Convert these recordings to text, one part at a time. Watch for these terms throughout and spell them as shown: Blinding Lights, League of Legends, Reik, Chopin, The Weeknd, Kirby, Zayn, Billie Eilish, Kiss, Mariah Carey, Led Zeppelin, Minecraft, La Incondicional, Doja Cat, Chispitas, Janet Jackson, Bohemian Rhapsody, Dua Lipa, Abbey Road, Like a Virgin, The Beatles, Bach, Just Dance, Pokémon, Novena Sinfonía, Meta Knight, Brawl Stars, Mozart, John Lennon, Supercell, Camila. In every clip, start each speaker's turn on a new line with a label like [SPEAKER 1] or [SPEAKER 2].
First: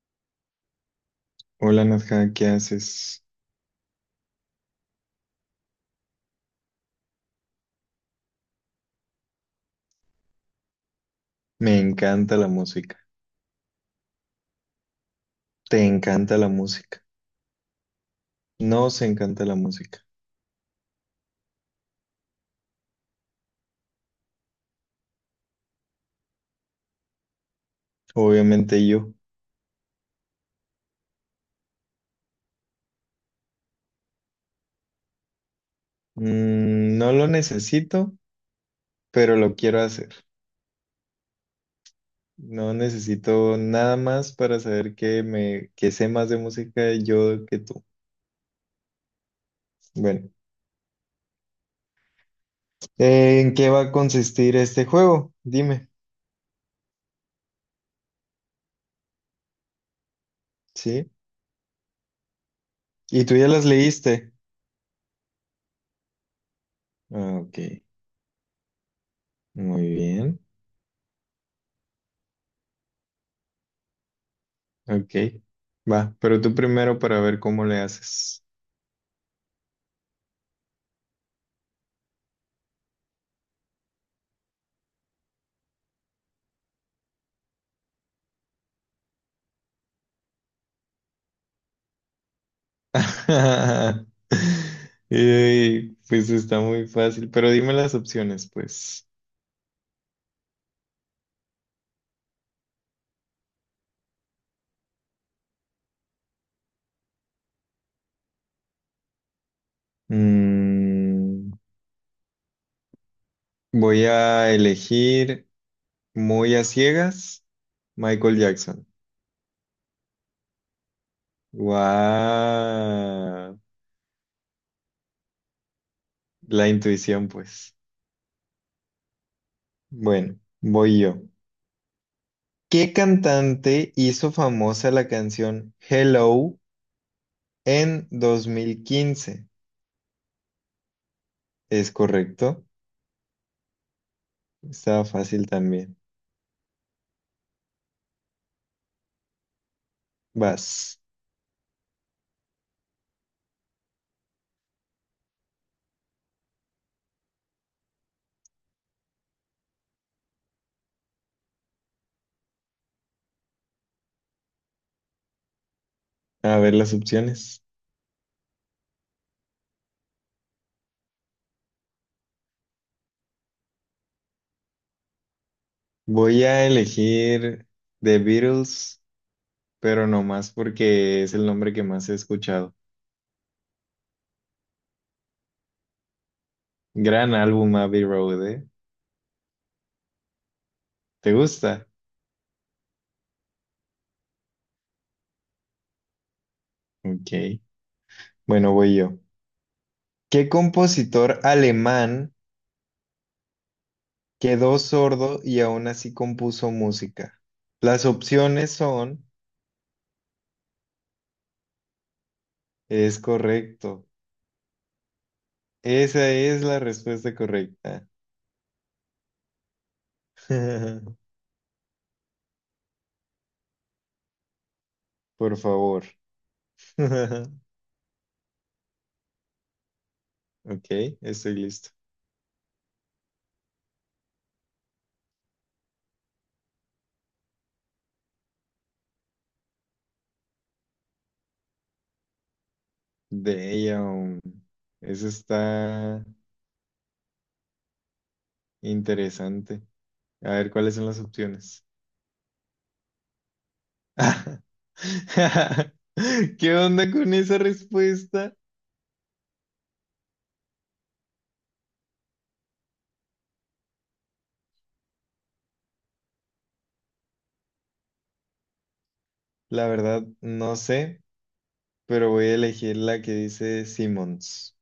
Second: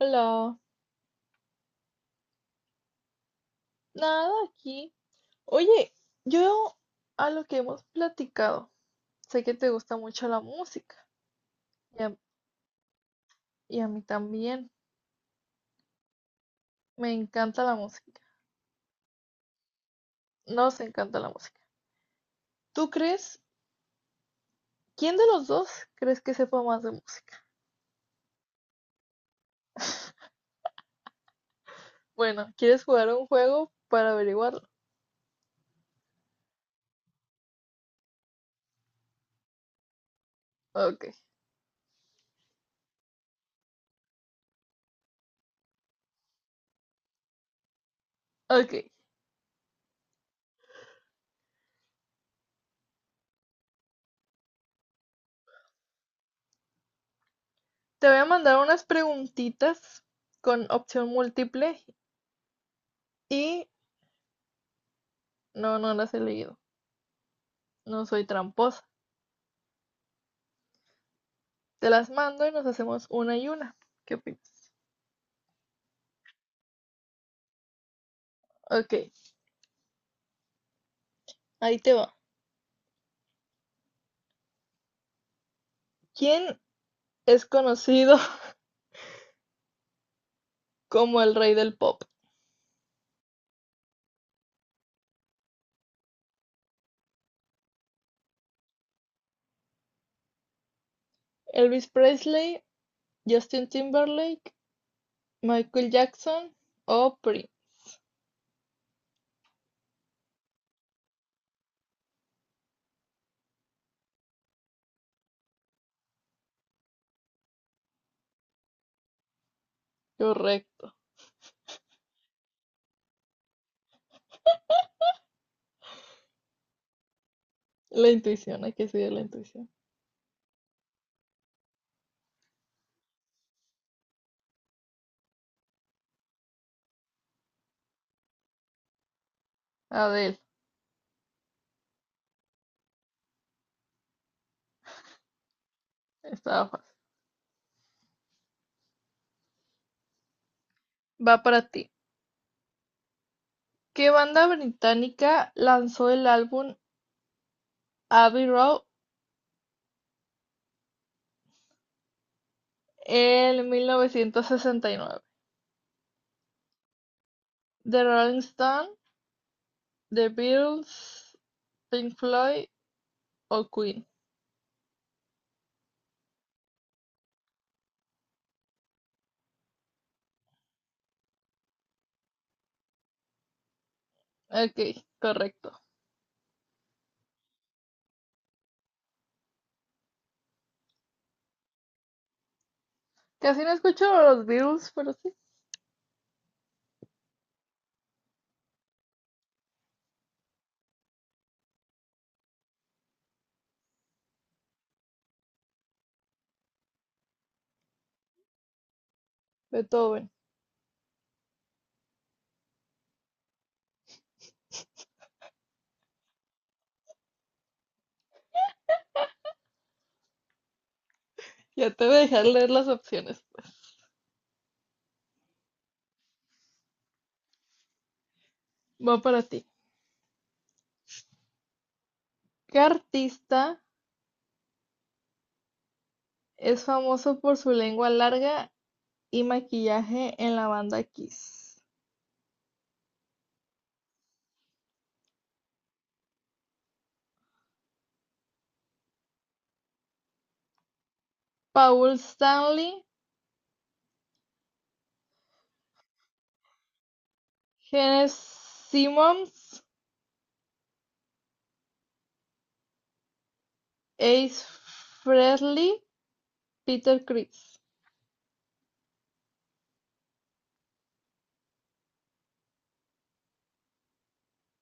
[SPEAKER 1] Hola,
[SPEAKER 2] Hola Nadja, ¿qué haces?
[SPEAKER 1] nada aquí. Oye, yo a lo que hemos platicado, sé que te gusta mucho la música
[SPEAKER 2] Me
[SPEAKER 1] y a,
[SPEAKER 2] encanta la música.
[SPEAKER 1] y a mí también.
[SPEAKER 2] ¿Te encanta la música?
[SPEAKER 1] Me encanta la música,
[SPEAKER 2] Nos encanta la música.
[SPEAKER 1] nos encanta la música. ¿Tú crees, quién de los dos crees que sepa más de música?
[SPEAKER 2] Obviamente yo.
[SPEAKER 1] Bueno, ¿quieres jugar a un juego para averiguarlo?
[SPEAKER 2] No lo necesito, pero lo quiero hacer.
[SPEAKER 1] Ok,
[SPEAKER 2] No necesito nada más para saber que sé más de música yo que tú.
[SPEAKER 1] ok.
[SPEAKER 2] Bueno, ¿en qué va a consistir este juego? Dime,
[SPEAKER 1] Te voy a mandar unas preguntitas con opción
[SPEAKER 2] ¿sí?
[SPEAKER 1] múltiple
[SPEAKER 2] ¿Y tú ya las
[SPEAKER 1] y
[SPEAKER 2] leíste?
[SPEAKER 1] no las he leído.
[SPEAKER 2] Ah, ok,
[SPEAKER 1] No soy tramposa.
[SPEAKER 2] muy bien.
[SPEAKER 1] Te las mando y nos hacemos una y una. ¿Qué opinas?
[SPEAKER 2] Ok, va, pero tú primero para ver cómo le haces.
[SPEAKER 1] Ok, ahí te va. ¿Quién es conocido como el rey del pop?
[SPEAKER 2] Pues está muy fácil, pero dime las opciones, pues.
[SPEAKER 1] Elvis Presley, Justin Timberlake, Michael Jackson o Prince.
[SPEAKER 2] Mm, Voy a elegir muy a ciegas Michael Jackson.
[SPEAKER 1] Correcto.
[SPEAKER 2] Guau, la intuición, pues.
[SPEAKER 1] La intuición, hay que seguir la intuición.
[SPEAKER 2] Bueno, voy yo. ¿Qué cantante hizo famosa la canción Hello en 2015?
[SPEAKER 1] Adele,
[SPEAKER 2] Es correcto. Estaba fácil también.
[SPEAKER 1] estaba fácil.
[SPEAKER 2] Vas
[SPEAKER 1] Va para ti. ¿Qué banda británica lanzó el álbum Abbey Road en 1969?
[SPEAKER 2] a ver las opciones.
[SPEAKER 1] The Rolling Stones, The Beatles, Pink Floyd o Queen.
[SPEAKER 2] Voy a elegir The Beatles, pero no más porque es el nombre que más he escuchado.
[SPEAKER 1] Ok, correcto.
[SPEAKER 2] Gran álbum Abbey Road, ¿eh? ¿Te gusta?
[SPEAKER 1] Casi no escucho los Beatles, pero sí.
[SPEAKER 2] Ok. Bueno, voy yo. ¿Qué compositor alemán quedó sordo y aún así compuso música? Las opciones son,
[SPEAKER 1] Beethoven.
[SPEAKER 2] es correcto. Esa es la respuesta correcta.
[SPEAKER 1] Ya te voy a dejar leer las opciones.
[SPEAKER 2] Por favor.
[SPEAKER 1] Va para ti.
[SPEAKER 2] Ok, estoy listo.
[SPEAKER 1] ¿Qué artista es famoso por su lengua larga y maquillaje en la banda Kiss?
[SPEAKER 2] Damn. Eso está. Interesante. A ver, ¿cuáles son las opciones?
[SPEAKER 1] Paul Stanley,
[SPEAKER 2] ¿Qué onda con esa
[SPEAKER 1] Gene
[SPEAKER 2] respuesta?
[SPEAKER 1] Simmons, Ace Frehley, Peter Criss.
[SPEAKER 2] La verdad, no sé, pero voy a elegir la que dice Simmons.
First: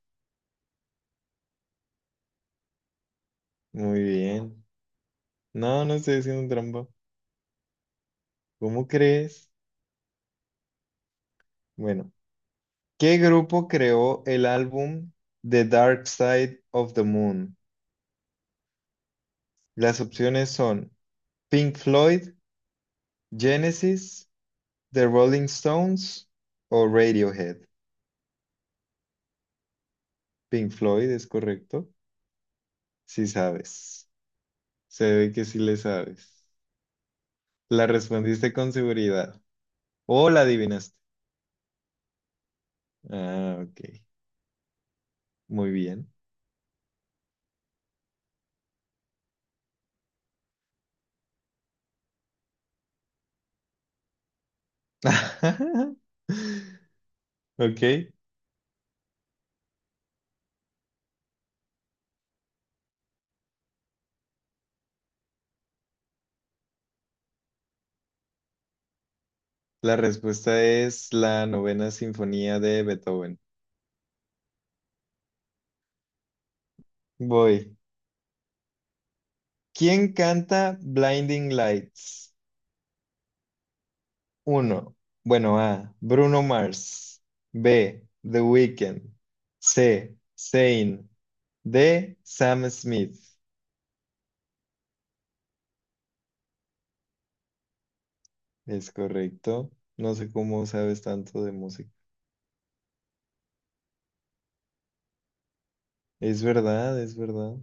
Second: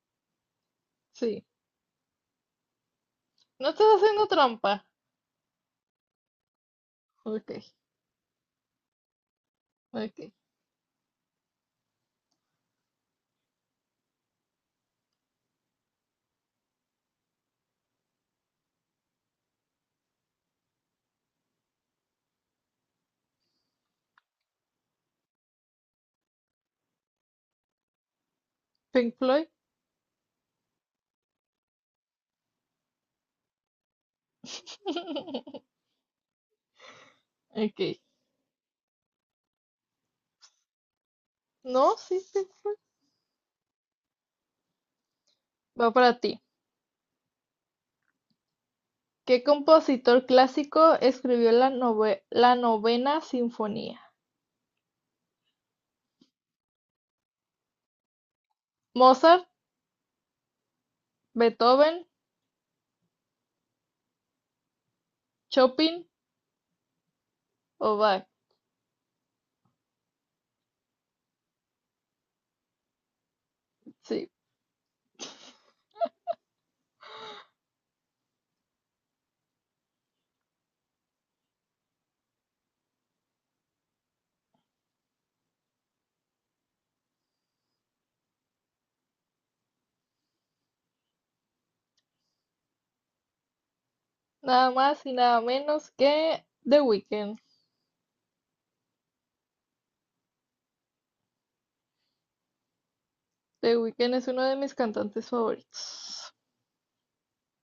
[SPEAKER 1] Sí. No estás
[SPEAKER 2] Muy
[SPEAKER 1] haciendo
[SPEAKER 2] bien.
[SPEAKER 1] trampa.
[SPEAKER 2] No, no estoy haciendo trampa.
[SPEAKER 1] Ok,
[SPEAKER 2] ¿Cómo crees?
[SPEAKER 1] ok.
[SPEAKER 2] Bueno, ¿qué grupo creó el álbum The Dark Side of the Moon? Las opciones son Pink Floyd, Genesis, The Rolling Stones o Radiohead.
[SPEAKER 1] Pink Floyd.
[SPEAKER 2] Pink Floyd, es correcto. Sí sabes. Se ve que sí le sabes.
[SPEAKER 1] Ok.
[SPEAKER 2] La respondiste con seguridad. O la adivinaste.
[SPEAKER 1] No, sí, Pink Floyd.
[SPEAKER 2] Ah, ok. Muy
[SPEAKER 1] Va
[SPEAKER 2] bien.
[SPEAKER 1] para ti. ¿Qué compositor clásico escribió la la Novena Sinfonía?
[SPEAKER 2] Ok.
[SPEAKER 1] ¿Mozart, Beethoven, Chopin o Bach?
[SPEAKER 2] La respuesta es la novena sinfonía de Beethoven.
[SPEAKER 1] Sí,
[SPEAKER 2] Voy. ¿Quién canta Blinding Lights? Uno, bueno, A. Bruno Mars. B. The Weeknd. C. Zayn. D. Sam Smith.
[SPEAKER 1] nada más y nada menos que The Weeknd.
[SPEAKER 2] Es correcto. No sé cómo sabes tanto de música.
[SPEAKER 1] The Weeknd es uno de mis cantantes favoritos.
[SPEAKER 2] Es verdad, es verdad.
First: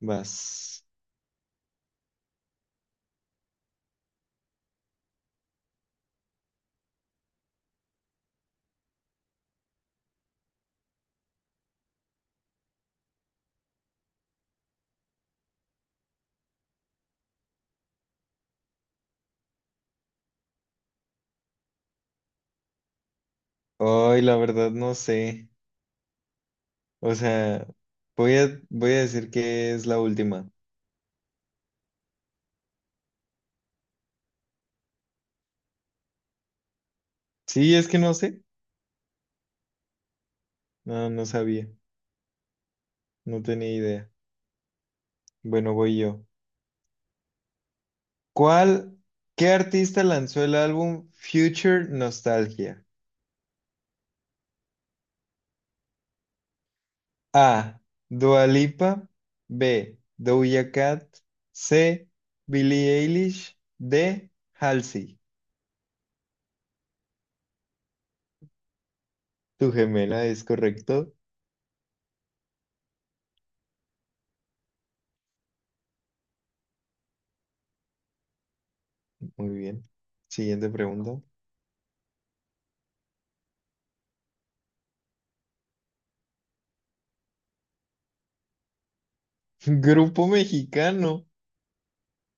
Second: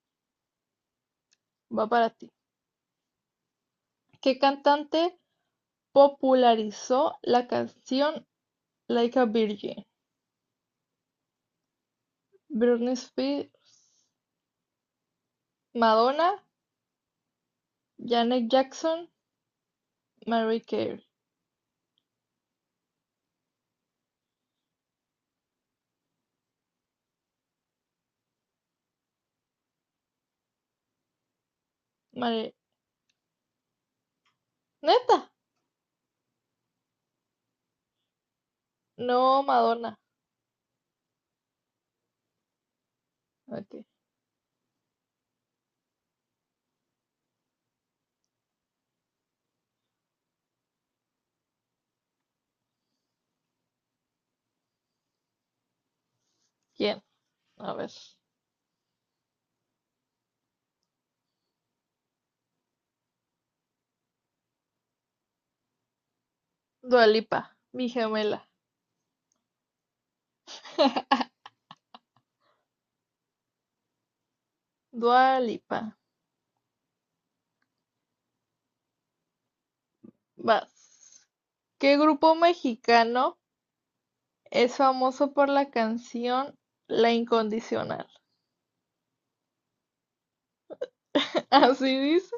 [SPEAKER 2] Vas.
[SPEAKER 1] Va para ti. ¿Qué cantante popularizó la canción Like a Virgin? Britney Spears, Madonna, Janet Jackson, Mariah Carey.
[SPEAKER 2] Ay, la verdad, no sé. O sea, voy a decir que es la última.
[SPEAKER 1] Mari- ¿Neta?
[SPEAKER 2] Sí, es que no sé.
[SPEAKER 1] No, Madonna.
[SPEAKER 2] No, no sabía. No tenía
[SPEAKER 1] Ok.
[SPEAKER 2] idea. Bueno, voy yo. ¿Cuál? ¿Qué artista lanzó el álbum Future Nostalgia?
[SPEAKER 1] ¿Quién? A
[SPEAKER 2] A.
[SPEAKER 1] ver.
[SPEAKER 2] Dua Lipa. B. Doja Cat. C. Billie Eilish. D. Halsey.
[SPEAKER 1] Dua Lipa, mi gemela.
[SPEAKER 2] Tu gemela es correcto.
[SPEAKER 1] Dua Lipa.
[SPEAKER 2] Muy bien. Siguiente pregunta.
[SPEAKER 1] Vas. ¿Qué grupo mexicano es famoso por la canción La Incondicional?
[SPEAKER 2] Grupo mexicano,
[SPEAKER 1] Así dice.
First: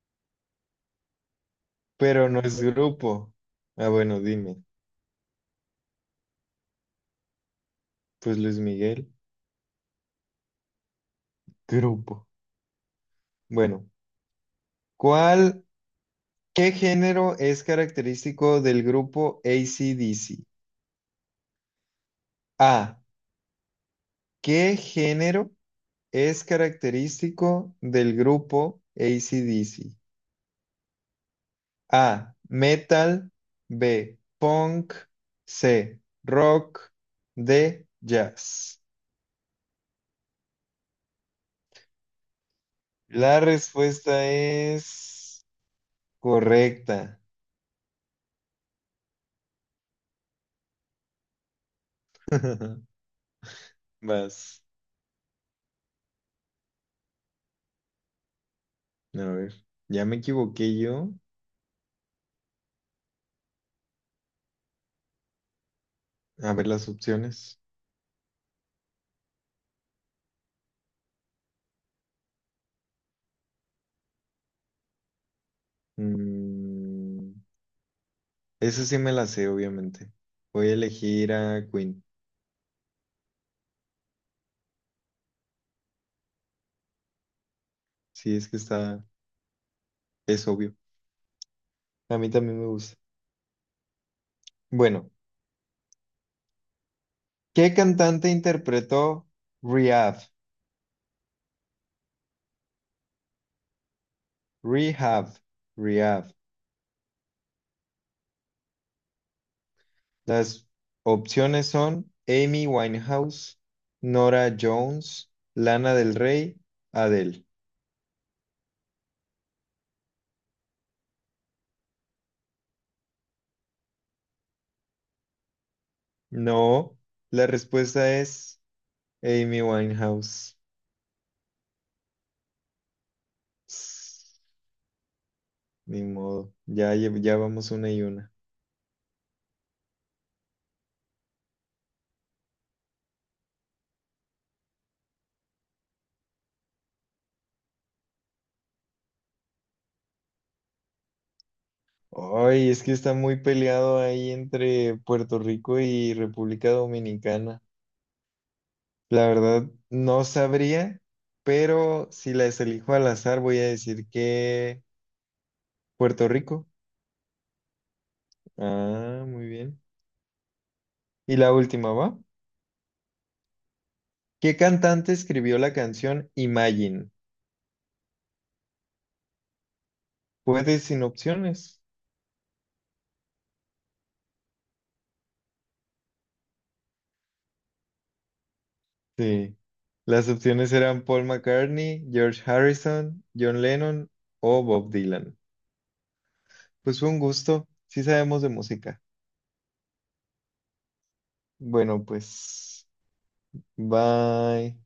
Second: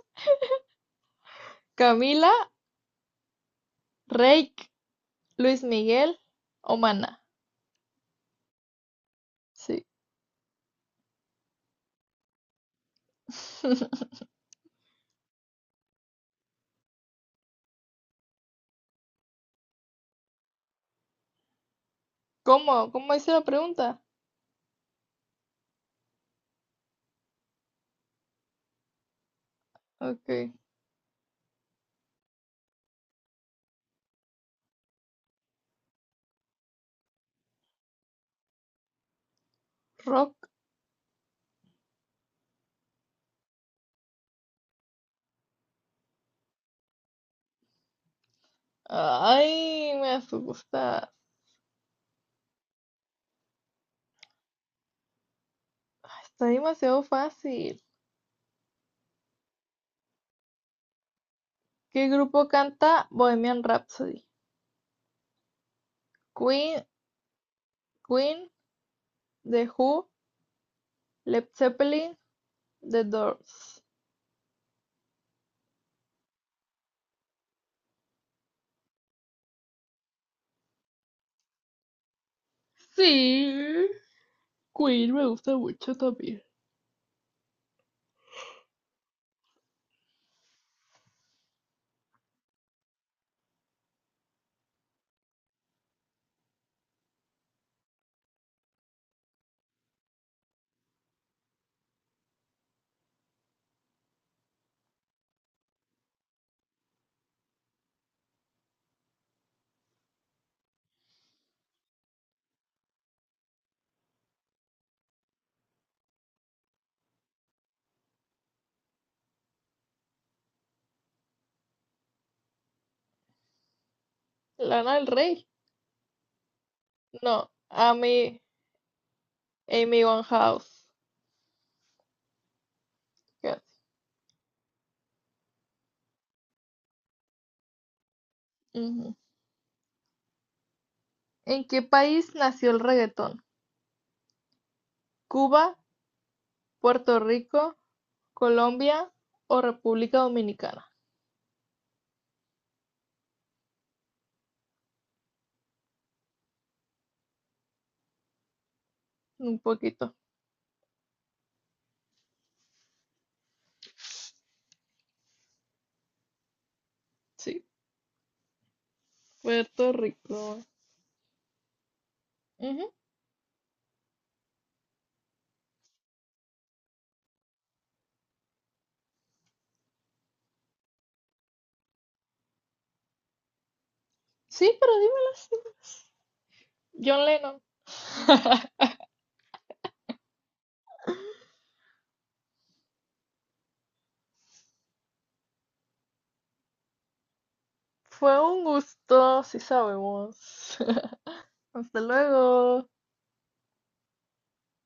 [SPEAKER 2] pero
[SPEAKER 1] Camila,
[SPEAKER 2] no es grupo. Ah, bueno, dime.
[SPEAKER 1] Reik, Luis Miguel o Maná.
[SPEAKER 2] Pues Luis Miguel,
[SPEAKER 1] Sí.
[SPEAKER 2] grupo. Bueno, ¿cuál, ¿qué género es característico del grupo AC/DC?
[SPEAKER 1] ¿Cómo?
[SPEAKER 2] A.
[SPEAKER 1] ¿Cómo hice la pregunta?
[SPEAKER 2] ¿Qué género es característico del grupo AC/DC?
[SPEAKER 1] Ok.
[SPEAKER 2] A. Metal. B. Punk. C. Rock. D. Jazz.
[SPEAKER 1] Rock.
[SPEAKER 2] La respuesta es correcta.
[SPEAKER 1] Ay, me asusta.
[SPEAKER 2] Vas.
[SPEAKER 1] Está demasiado fácil.
[SPEAKER 2] A ver, ya me equivoqué yo.
[SPEAKER 1] ¿Qué grupo canta Bohemian Rhapsody?
[SPEAKER 2] A ver
[SPEAKER 1] Queen,
[SPEAKER 2] las opciones.
[SPEAKER 1] Queen, The Who, Led Zeppelin, The Doors.
[SPEAKER 2] Mm, esa sí me la sé, obviamente. Voy a elegir a Queen.
[SPEAKER 1] Sí. Queen me gusta mucho también.
[SPEAKER 2] Sí, es que está, es obvio. A mí también me gusta. Bueno, ¿qué cantante interpretó Rehab? Rehab, Rehab. Las opciones son Amy Winehouse, Nora Jones, Lana del Rey, Adele.
[SPEAKER 1] Lana del Rey.
[SPEAKER 2] No, la
[SPEAKER 1] No,
[SPEAKER 2] respuesta
[SPEAKER 1] Amy,
[SPEAKER 2] es Amy
[SPEAKER 1] Amy
[SPEAKER 2] Winehouse.
[SPEAKER 1] Winehouse. Casi.
[SPEAKER 2] Ss, ni modo, ya, ya vamos una y una.
[SPEAKER 1] Ujú. ¿En qué país nació el reggaetón? ¿Cuba, Puerto Rico, Colombia o República Dominicana?
[SPEAKER 2] Ay, es que está muy peleado ahí entre Puerto Rico y República Dominicana. La
[SPEAKER 1] Un
[SPEAKER 2] verdad,
[SPEAKER 1] poquito.
[SPEAKER 2] no sabría, pero si las elijo al azar, voy a decir que Puerto Rico.
[SPEAKER 1] Sí,
[SPEAKER 2] Ah, muy bien.
[SPEAKER 1] Puerto Rico.
[SPEAKER 2] Y la última, ¿va?
[SPEAKER 1] Ujú.
[SPEAKER 2] ¿Qué cantante escribió la canción Imagine? Puedes sin opciones.
[SPEAKER 1] Sí, pero dímelas. John Lennon.
[SPEAKER 2] Sí. Las opciones eran Paul McCartney, George Harrison, John Lennon o Bob Dylan. Pues fue un gusto. Sí
[SPEAKER 1] Fue
[SPEAKER 2] sabemos de
[SPEAKER 1] un
[SPEAKER 2] música.
[SPEAKER 1] gusto, sí sabemos. Hasta
[SPEAKER 2] Bueno, pues.
[SPEAKER 1] luego.
[SPEAKER 2] Bye.